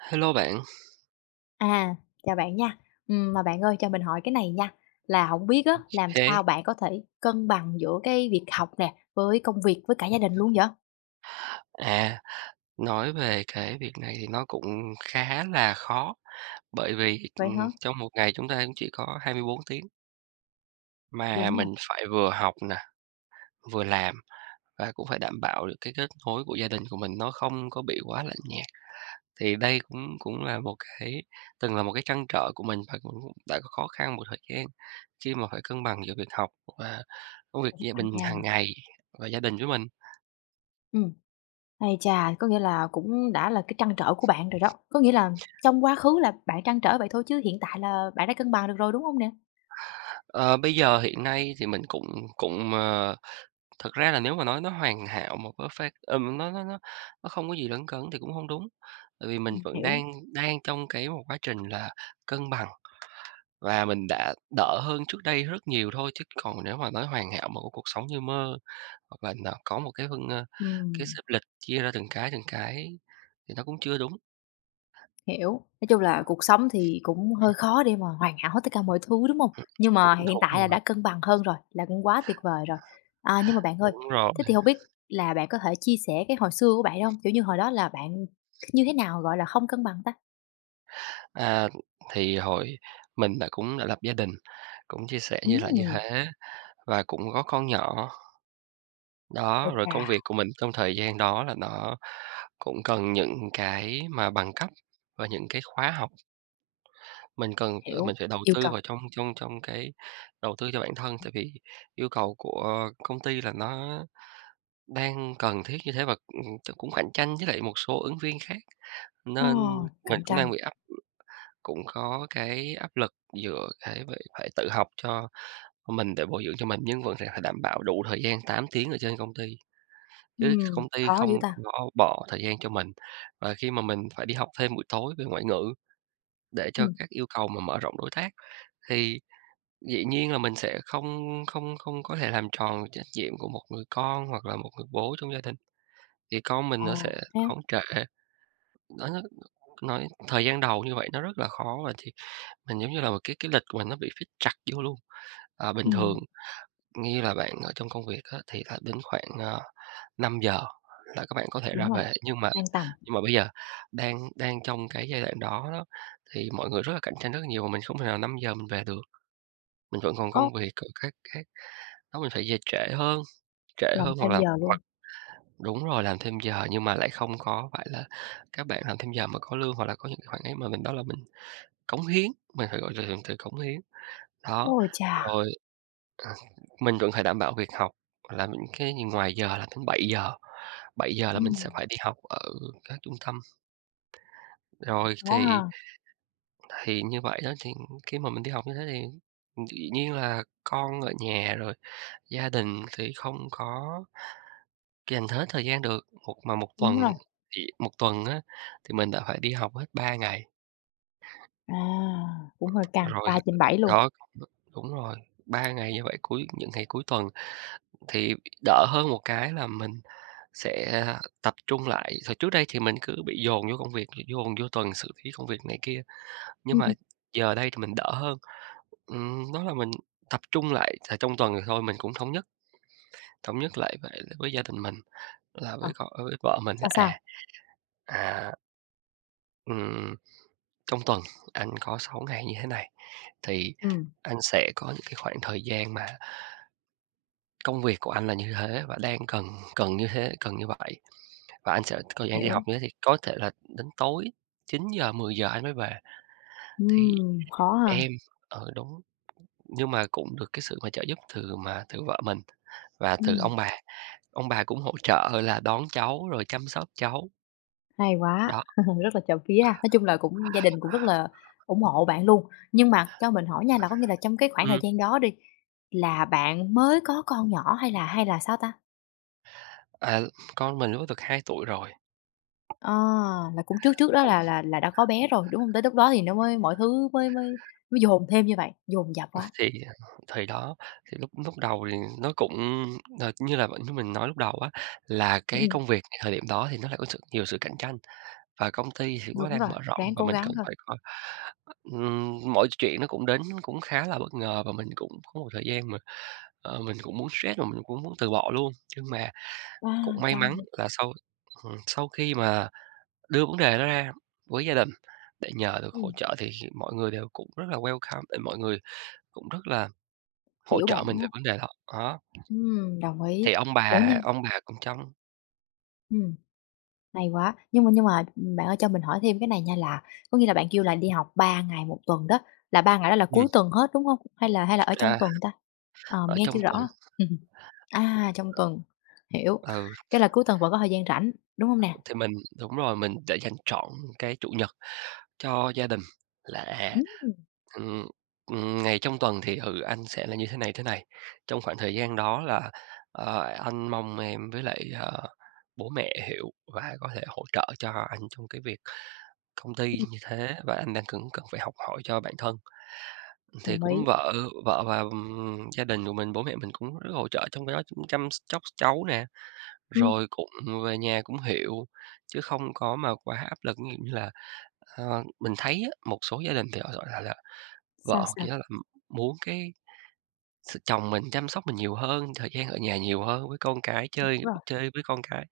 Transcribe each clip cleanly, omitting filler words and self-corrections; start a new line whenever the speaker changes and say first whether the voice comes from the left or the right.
right: Hello bạn.
left: À, chào bạn nha. Mà bạn ơi cho mình hỏi cái này nha, là không biết á, làm
right: Thế
left: sao bạn có thể cân bằng giữa cái việc học nè, với công việc, với cả gia đình luôn vậy?
right: à, nói về cái việc này thì nó cũng khá là khó, bởi vì,
left: Vậy hả?
right: trong một ngày chúng ta cũng chỉ có 24 tiếng, mà
left: Đúng rồi,
right: mình phải vừa học nè, vừa làm và cũng phải đảm bảo được cái kết nối của gia đình của mình nó không có bị quá lạnh nhạt. Thì đây cũng cũng là một cái từng là một cái trăn trở của mình và cũng đã có khó khăn một thời gian khi mà phải cân bằng giữa việc học và công việc
left: cũng
right: gia
left: căng
right: đình
left: nha.
right: hàng ngày và gia đình với mình.
left: Ừm, ây cha, có nghĩa là cũng đã là cái trăn trở của bạn rồi đó. Có nghĩa là trong quá khứ là bạn trăn trở vậy thôi chứ hiện tại là bạn đã cân bằng được rồi, đúng không nè?
right: Ờ, bây giờ hiện nay thì mình cũng cũng, ờ Thật ra là nếu mà nói nó hoàn hảo mà perfect, nó không có gì lấn cấn thì cũng hông đúng, tại vì mình vẫn
left: Hiểu.
right: đang đang trong cái một quá trình là cân bằng và mình đã đỡ hơn trước đây rất nhiều thôi, chứ còn nếu mà nói hoàn hảo một cái cuộc sống như mơ hoặc là n có một cái cái
left: Ừm.
right: xếp lịch chia ra từng cái thì nó cũng chưa đúng.
left: Hiểu, nói chung là cuộc sống thì cũng
right: Ừm,
left: hơi khó để mà hoàn hảo hết tất cả mọi thứ, đúng không? Nhưng
right: h
left: mà hiện tại là
right: đúng
left: đã
right: rồi,
left: cân bằng hơn rồi, là cũng quá tuyệt vời rồi. À, nhưng mà bạn ơi,
right: đúng rồi.
left: thế thì không biết là bạn có thể chia sẻ cái hồi xưa của bạn được hông? Kiểu như, hồi đó là bạn như thế nào gọi là không cân bằng ta?
right: À, thì hồi mình đã cũng đã lập gia đình, cũng chia sẻ như là như
left: Ừm,
right: thế và cũng có con nhỏ.
left: ây
right: Đó, rồi
left: chà,
right: công việc của mình trong thời gian đó là nó cũng cần những cái mà bằng cấp và những cái khóa học, mình cần,
left: hiểu,
right: mình phải đầu
left: yêu
right: tư
left: cầu.
right: vào trong trong trong cái đầu tư cho bản thân, tại vì yêu cầu của công ty là nó đang cần thiết như thế và, cũng cạnh tranh với lại một số ứng viên khác,
left: Ờ.
right: nên mình
left: Cạnh
right: cũng
left: tranh.
right: đang bị áp cũng có cái áp lực giữa cái việc phải tự học cho mình để bồi dưỡng cho mình nhưng vẫn sẽ phải đảm bảo đủ thời gian 8 tiếng ở trên công ty. Chứ công ty
left: Khó dữ
right: không
left: ta.
right: có bỏ thời gian cho mình. Và khi mà mình phải đi học thêm buổi tối về ngoại ngữ để cho
left: Ừm.
right: các yêu cầu mà mở rộng đối tác, thì dĩ nhiên là mình sẽ không không không có thể làm tròn trách nhiệm của một người con hoặc là một người bố trong gia đình, thì con mình
left: Ờ,
right: nó sẽ
left: ha.
right: đón trễ. Nó nói thời gian đầu như vậy nó rất là khó và thì mình giống như là một cái lịch của mình nó bị fix chặt vô luôn. À, bình thường
left: Ừm.
right: như là bạn ở trong công việc á, thì là đến khoảng, năm giờ là các bạn có thể
left: Đúng
right: ra
left: rồi,
right: về, nhưng mà
left: đang tầm.
right: nhưng mà bây giờ đang đang trong cái giai đoạn đó đó, thì mọi người rất là cạnh tranh rất nhiều, mà mình không thể nào năm giờ mình về được, mình vẫn còn
left: Ố.
right: công việc rồi các đó mình phải về trễ
left: Làm
right: hơn hoặc
left: thêm
right: là
left: giờ luôn.
right: hoặc đúng rồi, làm thêm giờ nhưng mà lại không có phải là các bạn làm thêm giờ mà có lương hoặc là có những cái khoản ấy mà mình đó là mình cống hiến, mình phải gọi là từ từ cống hiến. Đó,
left: Ôi chà!
right: rồi, ờ, mình vẫn phải đảm bảo việc học là những cái gì ngoài giờ là đến bảy giờ là mình sẽ
left: Ừm.
right: phải đi học ở các trung tâm, rồi
left: Khó ha.
right: thì như vậy đó, thì khi mà mình đi học như thế thì, dĩ nhiên là con ở nhà rồi gia đình thì không có dành hết thời gian được, một mà một
left: Đúng rồi.
right: tuần thì một tuần á, thì mình đã phải đi học hết 3 ngày,
left: À, cũng hơi căng,
right: rồi
left: ba trên bảy luôn.
right: đó, đúng rồi, 3 ngày như vậy cuối những ngày cuối tuần thì đỡ hơn một cái là mình sẽ tập trung lại. Thời trước đây thì mình cứ bị dồn vô công việc, dồn vô tuần xử lý công việc này kia, nhưng
left: Ừm,
right: mà
left: ừm.
right: giờ đây thì mình đỡ hơn. Đó là mình tập trung lại là trong tuần thì thôi mình cũng thống nhất lại vậy với gia đình mình là
left: Ờ,
right: với con với vợ mình là,
left: sao, sao?
right: à, ừm, "Trong tuần anh có 6 ngày như thế này, thì
left: Ừm,
right: anh sẽ có những cái khoảng thời gian mà công việc của anh là như thế và đang cần cần như thế, cần như vậy, và anh sẽ có thời gian đi học
left: hiểu.
right: như thế thì có thể là đến tối chín giờ mười giờ anh mới về." Thì
left: Khó ha.
right: em ở đúng, nhưng mà cũng được cái sự mà trợ giúp từ vợ mình và từ
left: Ừm,
right: ông bà. Ông bà cũng hỗ trợ là đón cháu rồi chăm sóc cháu,
left: hay quá,
right: đó,
left: rất là trộm vía ha. Nói chung là cũng gia đình cũng rất là ủng hộ bạn luôn. Nhưng mà cho mình hỏi nha, là có nghĩa là trong cái khoảng thời
right: ừm,
left: gian đó đi, là bạn mới có con nhỏ hay là sao ta?
right: à, con mình lúc đó được 2 tuổi rồi,
left: Ờ, là cũng trước trước đó
right: cũng
left: là đã có bé rồi, đúng không? Tới lúc đó thì nó mới mọi thứ mới mới mới dồn thêm như vậy, dồn dập quá.
right: thì à, thì đó, thì lúc lúc đầu thì nó cũng như là như mình nói lúc đầu á, là cái
left: Ừm,
right: công việc thời điểm đó thì nó lại có sự nhiều sự cạnh tranh và công ty thì cũng
left: đúng
right: đang
left: rồi,
right: mở rộng
left: ráng
right: và
left: cố
right: mình
left: gắng
right: cần
left: thôi.
right: phải coi mọi chuyện nó cũng đến cũng khá là bất ngờ và mình cũng có một thời gian mà, mình cũng muốn stress và mình cũng muốn từ bỏ luôn. Nhưng mà cũng
left: À,
right: may
left: căng
right: mắn
left: vậy.
right: là sau sau khi mà đưa vấn đề đó ra với gia đình để nhờ được hỗ
left: Ừm,
right: trợ thì mọi người đều cũng rất là welcome, để mọi người cũng rất là hỗ
left: hiểu
right: trợ
left: bạn
right: mình
left: á.
right: về vấn đề đó. Đó,
left: Đồng ý.
right: thì ông
left: Ủa,
right: bà
left: nhưng
right: ông bà cũng
left: ừm, hay quá. Nhưng mà, bạn ơi cho mình hỏi thêm cái này nha là có nghĩa là bạn kêu là đi học 3 ngày một tuần đó, là 3 ngày đó là
right: ừm,
left: cuối tuần hết, đúng không? Hay là hay là ở trong
right: à,
left: tuần ta? Ờ,
right: ở
left: mình nghe
right: trong
left: chưa
right: tuần,
left: rõ. À, trong tuần, hiểu.
right: ừ.
left: Cái là cuối tuần vẫn có thời gian rảnh, đúng không nè?
right: Thì mình đúng rồi, mình đã dành trọn cái Chủ nhật cho gia đình là,
left: Ừm,
right: ừm, ngày trong tuần thì, ừ, anh sẽ là như thế này, thế này. Trong khoảng thời gian đó là, anh mong em với lại, bố mẹ hiểu và có thể hỗ trợ cho anh trong cái việc công ty
left: ừm,
right: như thế và anh đang cần cần phải học hỏi cho bản thân. Thì
left: đồng
right: cũng
left: ý.
right: vợ vợ và, gia đình của mình, bố mẹ mình cũng rất hỗ trợ trong cái đó chăm sóc cháu nè.
left: Ừm,
right: Rồi cũng về nhà cũng hiểu, chứ không có mà quá áp lực. Ví dụ như là, mình thấy á, một số gia đình thì họ, gọi là vợ
left: sao,
right: hoặc
left: sao?
right: gì đó là muốn cái s chồng mình chăm sóc mình nhiều hơn, thời gian ở nhà nhiều hơn với con cái,
left: Đúng
right: chơi
left: rồi,
right: chơi với con cái,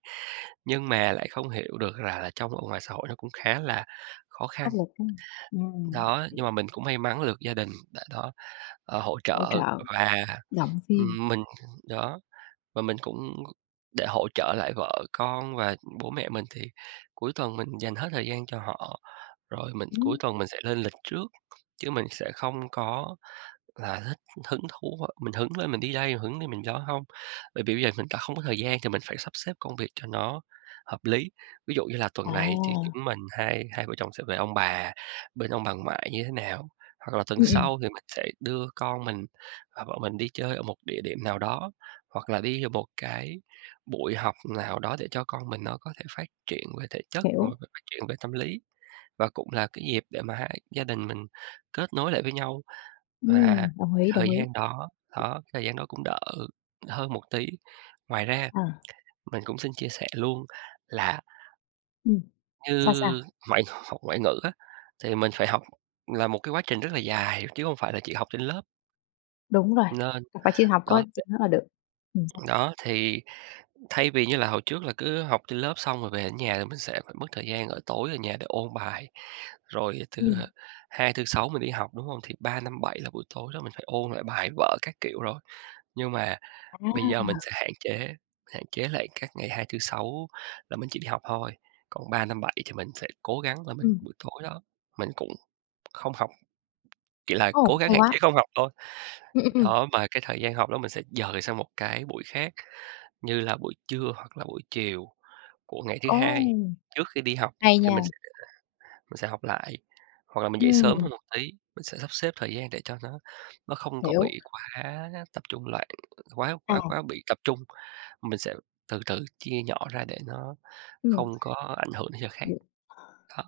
right: nhưng mà lại không hiểu được rằng là trong ở ngoài xã hội nó cũng khá là khó khăn.
left: áp lực, Ừm,
right: Đó, nhưng mà mình cũng may mắn được gia đình đã đó, hỗ
left: hỗ
right: trợ
left: trợ,
right: và,
left: động viên.
right: mình đó. Và mình cũng để hỗ trợ lại vợ con và bố mẹ mình thì cuối tuần mình dành hết thời gian cho họ, rồi mình cuối
left: Ừm,
right: tuần mình sẽ lên lịch trước, chứ mình sẽ không có là thích hứng thú á, mình hứng lên mình đi đây, hứng lên mình đó không. Bởi vì bây giờ mình đã không có thời gian thì mình phải sắp xếp công việc cho nó hợp lý. Ví dụ như là tuần này thì
left: à,
right: chúng mình hai hai vợ chồng sẽ về ông bà, bên ông bà ngoại như thế nào, hoặc là tuần
left: ừm, ừm,
right: sau thì mình sẽ đưa con mình và vợ mình đi chơi ở một địa điểm nào đó, hoặc là đi vào một cái buổi học nào đó để cho con mình nó có thể phát triển về thể chất, mà
left: hiểu.
right: phát triển về tâm lý. Và cũng là cái dịp để mà hai gia đình mình kết nối lại với nhau. Và
left: Đồng
right: cái
left: ý, đồng
right: thời
left: ý.
right: gian đó, đó, cái thời gian đó cũng đỡ hơn một tí. Ngoài ra
left: À,
right: mình cũng xin chia sẻ luôn là
left: ừm. Sao, sao?
right: như ngoại học ngoại ngữ á, thì mình phải học là một cái quá trình rất là dài chứ không phải là chỉ học trên lớp,
left: Đúng rồi,
right: nên
left: phải chịu học có
right: đó,
left: chừng đó là được. Sao?
right: đó, thì thay vì như là hồi trước là cứ học trên lớp xong rồi về đến nhà thì mình sẽ phải mất thời gian ở tối ở nhà để ôn bài. Rồi từ
left: Ừm,
right: 2 Thứ, Sáu mình đi học, đúng không? Thì 3 5 7 là buổi tối đó mình phải ôn lại bài vở các kiểu rồi. Nhưng mà
left: à,
right: bây giờ mình sẽ hạn chế lại các ngày 2 thứ Sáu là mình chỉ đi học thôi, còn 3 5 7 thì mình sẽ cố gắng là mình
left: ừm,
right: buổi tối đó, mình cũng không học, chỉ là
left: ồ,
right: cố gắng
left: hay
right: hạn
left: quá.
right: chế không học thôi.
left: Ừm, ừm, ừm.
right: Đó, mà cái thời gian học đó mình sẽ dời sang một cái buổi khác, như là buổi trưa hoặc là buổi chiều của ngày thứ
left: Ồ,
right: Hai, trước khi đi học
left: hay
right: thì mình
left: nha.
right: sẽ mình sẽ học lại, hoặc là mình dậy sớm
left: Ừm,
right: hơn một tí, mình sẽ sắp xếp thời gian để cho nó không có
left: hiểu.
right: bị quá tập trung loạn, quá
left: À,
right: quá quá bị tập trung. Mình sẽ từ từ chia nhỏ ra để nó
left: ừm,
right: không có ảnh hưởng đến giờ khác.
left: vậy
right: Đó,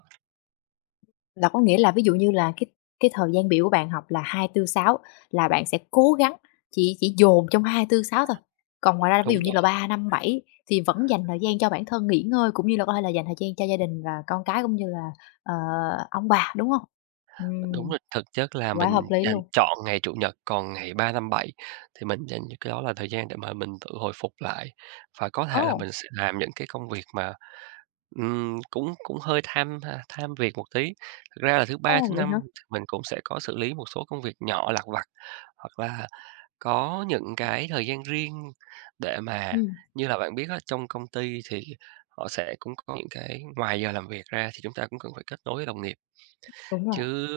left: là có nghĩa là ví dụ như là cái thời gian biểu của bạn học là 2 tư 6 là bạn sẽ cố gắng chỉ dồn trong 2 tư 6 thôi, còn ngoài ra ví
right: đúng
left: dụ như là
right: rồi,
left: 3 5 7 thì vẫn dành thời gian cho bản thân nghỉ ngơi, cũng như là có thể là dành thời gian cho gia đình và con cái, cũng như là, ờ, ông bà, đúng hông?
right: đúng
left: Ừm,
right: rồi, thực chất là
left: quá
right: mình
left: hợp lý
right: dành
left: luôn.
right: chọn ngày Chủ nhật, còn ngày 3 5 7 thì mình dành cho cái đó là thời gian để mà mình tự hồi phục lại. Và có thể là
left: Ồ,
right: mình sẽ làm những cái công việc mà, cũng cũng hơi tham việc một tí. Thực ra là thứ Ba,
left: ồ,
right: thứ
left: vậy
right: Năm
left: hả?
right: thì mình cũng sẽ có xử lý một số công việc nhỏ lặt vặt, hoặc là có những cái thời gian riêng để mà
left: Ừm,
right: như là bạn biết á, trong công ty thì họ sẽ cũng có những cái ngoài giờ làm việc ra thì chúng ta cũng cần phải kết nối với đồng nghiệp,
left: đúng rồi,
right: chứ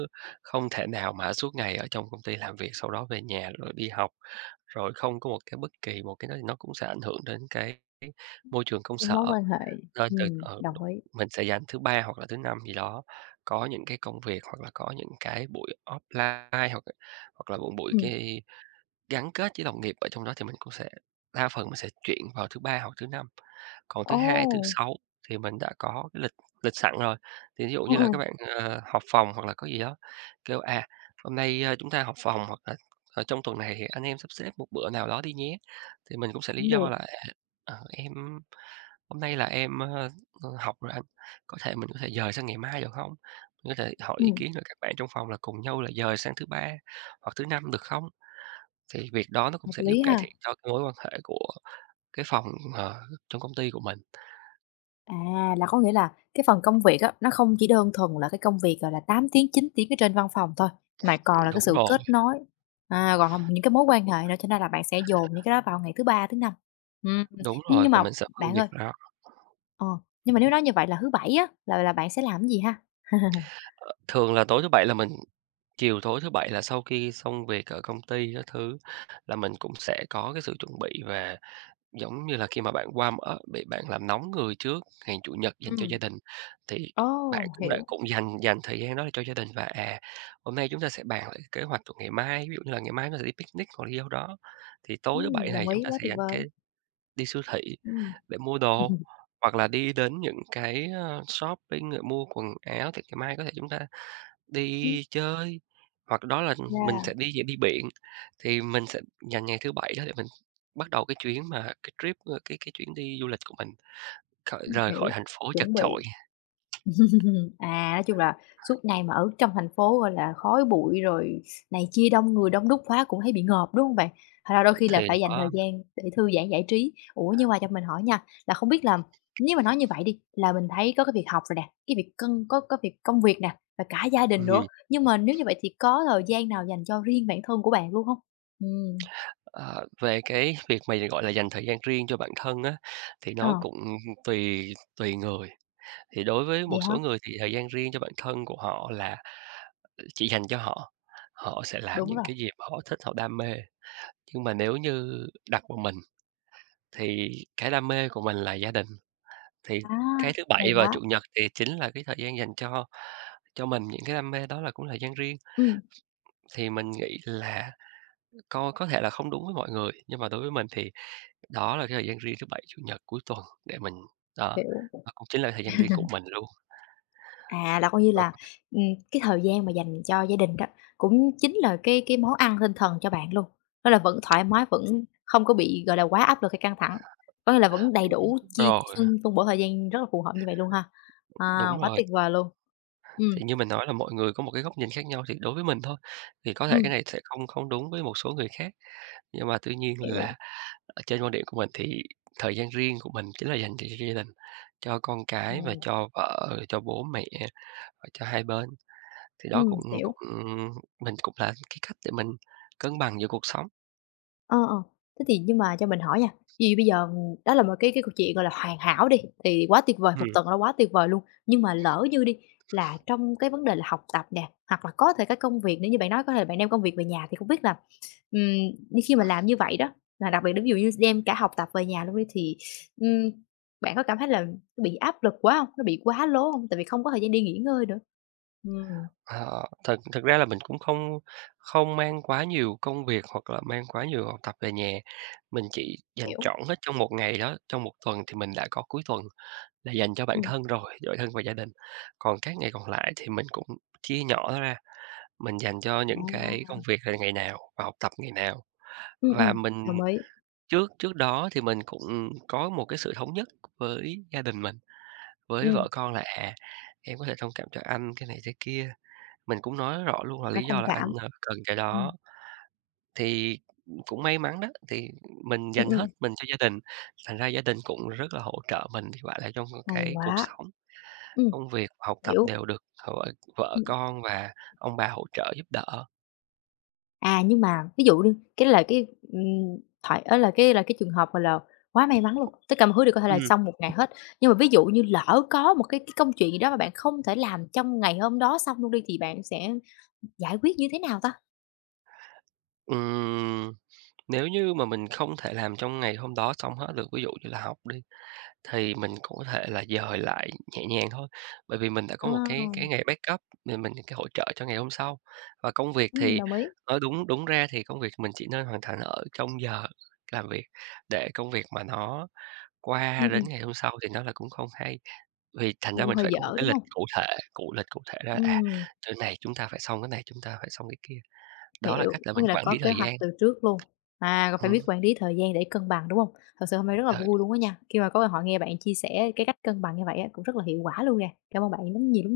right: không thể nào mà suốt ngày ở trong công ty làm việc, sau đó về nhà rồi đi học, rồi không có một cái bất kỳ một cái nó cũng sẽ ảnh hưởng đến cái môi trường công
left: cái mối
right: sở.
left: quan hệ
right: Nên từ
left: đồng
right: đúng,
left: ý.
right: mình sẽ dành thứ Ba hoặc là thứ Năm gì đó, có những cái công việc hoặc là có những cái buổi offline hoặc hoặc là một buổi
left: Ừm,
right: cái gắn kết với đồng nghiệp ở trong đó thì mình cũng sẽ đa phần mình sẽ chuyển vào thứ Ba hoặc thứ Năm. Còn thứ
left: ồ,
right: Hai, thứ Sáu thì mình đã có cái lịch lịch sẵn rồi. Thì ví dụ
left: ừ,
right: như là
left: ừ,
right: các bạn, họp phòng hoặc là có gì đó, kêu, à, "Hôm nay, chúng ta họp phòng", hoặc là "Ờ, trong tuần này thì anh em sắp xếp một bữa nào đó đi nhé." Thì mình cũng sẽ lý
left: cũng
right: do
left: được,
right: là, "Em hôm nay là em, học rồi anh, có thể mình có thể dời sang ngày mai được không? Mình có thể hỏi ý
left: ừm,
right: kiến rồi các bạn trong phòng là cùng nhau là dời sang thứ Ba hoặc thứ Năm được không?" Thì việc đó nó cũng
left: hợp
right: sẽ giúp
left: lý
right: cải
left: ha.
right: thiện cho cái mối quan hệ của cái phòng, ờ, trong công ty của mình.
left: À, là có nghĩa là cái phần công việc á, nó không chỉ đơn thuần là cái công việc, gọi là, 8 tiếng, 9 tiếng ở trên văn phòng thôi, mà còn là cái
right: Đúng
left: sự
right: rồi,
left: kết nối, à, còn là những cái mối quan hệ nữa, cho nên là bạn sẽ dồn những cái đó vào ngày thứ Ba, thứ Năm. Ừm,
right: đúng
left: nhưng
right: rồi,
left: nhưng
right: và
left: mà
right: mình sẽ phân
left: bạn
right: biệt
left: ơi,
right: ra.
left: ờ, nhưng mà nếu nói như vậy là thứ Bảy á, là bạn sẽ làm cái gì ha?
right: Ờ, Thường là tối thứ Bảy là mình chiều tối thứ Bảy là sau khi xong việc ở công ty các thứ là mình cũng sẽ có cái sự chuẩn bị về, giống như là khi mà bạn qua mở, bị bạn làm nóng người trước ngày Chủ nhật dành cho
left: Ừm,
right: gia đình, thì
left: ồ,
right: bạn cũng đã
left: hiểu,
right: cũng dành dành thời gian đó để cho gia đình và, hôm nay chúng ta sẽ bàn lại cái kế hoạch của ngày mai, ví dụ như là ngày mai nó sẽ đi picnic hoặc đi đâu đó, thì tối thứ Bảy này
left: đồng
right: chúng
left: ý,
right: ta
left: quá
right: sẽ
left: tuyệt
right: dành
left: vời,
right: cái đi siêu thị
left: ừm.
right: để mua đồ, hoặc là đi đến những cái, shopping rồi mua quần áo thì ngày mai có thể chúng ta đi chơi, hoặc đó là mình
left: Yeah,
right: sẽ đi đi biển, thì mình sẽ dành ngày thứ Bảy đó để mình bắt đầu cái chuyến mà cái trip, cái chuyến đi du lịch của mình, khỏi rời khỏi
left: hiểu,
right: thành phố chật
left: chuẩn bị.
right: chội.
left: À, nói chung là suốt ngày mà ở trong thành phố, gọi là, khói bụi rồi này chia đông người đông đúc quá cũng thấy bị ngợp, đúng không bạn? Thành ra đôi khi là
right: Thì
left: phải dành thời
right: đó
left: gian để thư giãn, giải trí. Ủa, nhưng mà cho mình hỏi nha, là không biết là nếu mà nói như vậy đi, là mình thấy có cái việc học rồi nè, cái việc cân có việc công việc nè, và cả gia đình nữa,
right: ừm,
left: nhưng mà nếu như vậy thì có thời gian nào dành cho riêng bản thân của bạn luôn không? Ừm,
right: ờ, về cái việc mà, gọi là, dành thời gian riêng cho bản thân á, thì nó
left: ờ,
right: cũng tùy tùy người. Thì đối với
left: vậy
right: một
left: hả?
right: số người thì thời gian riêng cho bản thân của họ là chỉ dành cho họ, họ sẽ làm
left: Đúng
right: những
left: rồi.
right: cái gì mà họ thích, họ đam mê. Nhưng mà nếu như đặt vào mình thì cái đam mê của mình là gia đình, thì
left: À,
right: cái thứ
left: hay
right: Bảy và
left: quá.
right: Chủ nhật thì chính là cái thời gian dành cho mình những cái đam mê đó là cũng thời gian riêng.
left: Ừm,
right: Thì mình nghĩ là coi có thể là không đúng với mọi người, nhưng mà đối với mình thì đó là cái thời gian riêng thứ Bảy, Chủ nhật cuối tuần để mình đó,
left: hiểu.
right: và cũng chính là thời gian riêng của mình luôn.
left: À, là coi như
right: Và
left: là, ừm, cái thời gian mà dành cho gia đình đó, cũng chính là cái món ăn tinh thần cho bạn luôn, đó là vẫn thoải mái, vẫn không có bị, gọi là, quá áp lực hay căng thẳng, có nghĩa là vẫn đầy
right: đúng
left: đủ chia
right: rồi,
left: phân phân bổ thời gian rất là phù hợp như vậy luôn ha. À,
right: đúng
left: quá
right: rồi,
left: tuyệt vời luôn. Ừm,
right: thì như mình nói là mọi người có một cái góc nhìn khác nhau, thì đối với mình thôi, thì có thể cái
left: ừm,
right: này sẽ không không đúng với một số người khác, nhưng mà tuy nhiên là,
left: hiểu.
right: Trên quan điểm của mình thì thời gian riêng của mình chính là dành cho gia đình, cho con cái và
left: Ừm.
right: cho vợ, cho bố mẹ, rồi cho hai bên. Thì đó cũng
left: Hiểu.
right: cũng mình cũng là cái cách để mình cân bằng giữa cuộc sống.
left: Ờ, ờ. Thế thì nhưng mà cho mình hỏi nha, ví dụ bây giờ, đó là một cái câu chuyện, gọi là, hoàn hảo đi, thì quá tuyệt vời, một
right: Ừm,
left: tuần nó quá tuyệt vời luôn. Nhưng mà lỡ như đi là trong cái vấn đề là học tập nè, hoặc là có thể cái công việc nếu như bạn nói có thể bạn đem công việc về nhà thì không biết là, ừm, khi mà làm như vậy đó, là đặc biệt là ví dụ như đem cả học tập về nhà luôn đi thì, ừm, bạn có cảm thấy là nó bị áp lực quá không? Nó bị quá lố không? Tại vì không có thời gian đi nghỉ ngơi nữa. Ừm,
right: ờ, thật thật ra là mình cũng không không mang quá nhiều công việc hoặc là mang quá nhiều học tập về nhà, mình chỉ dành
left: hiểu.
right: trọn hết trong một ngày đó, trong một tuần thì mình đã có cuối tuần là dành cho bản
left: Ừm.
right: thân rồi, cho bản thân và gia đình. Còn các ngày còn lại thì mình cũng chia nhỏ ra. Mình dành cho những cái
left: À.
right: công việc là ngày nào và học tập ngày nào.
left: ừ
right: Và mình
left: đồng ý.
right: trước trước đó thì mình cũng có một cái sự thống nhất với gia đình mình, với
left: Ừm,
right: vợ con là, à, "Em có thể thông cảm cho anh cái này, cái kia." Mình cũng nói rõ luôn là
left: phải
right: lý
left: thông
right: do là anh,
left: cảm.
right: cần cái đó.
left: Ừm.
right: Thì cũng may mắn đó, thì mình
left: Ừm,
right: dành
left: ừm,
right: hết mình cho gia đình, thành ra gia đình cũng rất là hỗ trợ mình, thì gọi là, trong
left: hay
right: cái cuộc
left: quá.
right: sống,
left: Ừm,
right: công việc, học tập
left: hiểu.
right: đều được vợ vợ
left: Ừm,
right: con và ông bà hỗ trợ giúp đỡ.
left: à, nhưng mà ví dụ đi, cái là cái, thoại á là cái trường hợp, gọi là, quá may mắn luôn, tất cả mọi thứ đều có thể là
right: Ừ.
left: xong một ngày hết. Nhưng mà ví dụ như lỡ có một cái công chuyện gì đó mà bạn không thể làm trong ngày hôm đó xong luôn đi, thì bạn sẽ giải quyết như thế nào ta?
right: Ừm, Nếu như mà mình không thể làm trong ngày hôm đó xong hết được, ví dụ như là học đi, thì mình cũng có thể là dời lại nhẹ nhàng thôi, bởi vì mình đã có một cái
left: À,
right: ngày backup để mình cái hỗ trợ cho ngày hôm sau. Và công việc thì
left: đồng ý.
right: nói đúng đúng ra thì công việc mình chỉ nên hoàn thành ở trong giờ làm việc, để công việc mà nó
left: Ừm,
right: qua đến
left: ừm,
right: ngày hôm sau thì nó là cũng không hay. Vì thành
left: nó
right: ra
left: cũng
right: mình
left: hơi
right: phải có một
left: dở,
right: cái
left: đúng
right: lịch
left: không?
right: cụ thể ra là, à,
left: Ừm.
right: chỗ này chúng ta phải xong cái này, chúng ta phải xong cái kia. Đó là
left: Hiểu,
right: cách là
left: có
right: mình
left: nghĩa là
right: quản
left: có
right: lý
left: kế
right: thời
left: hoạch
right: gian.
left: từ trước luôn. À, còn phải biết
right: Ừm,
left: quản lý thời gian để cân bằng, đúng không? Thật sự hôm nay rất là vui luôn á nha, khi mà có cơ hội nghe bạn chia sẻ cái cách cân bằng như vậy á, cũng rất là hiệu quả luôn nè. Cảm ơn bạn rất nhiều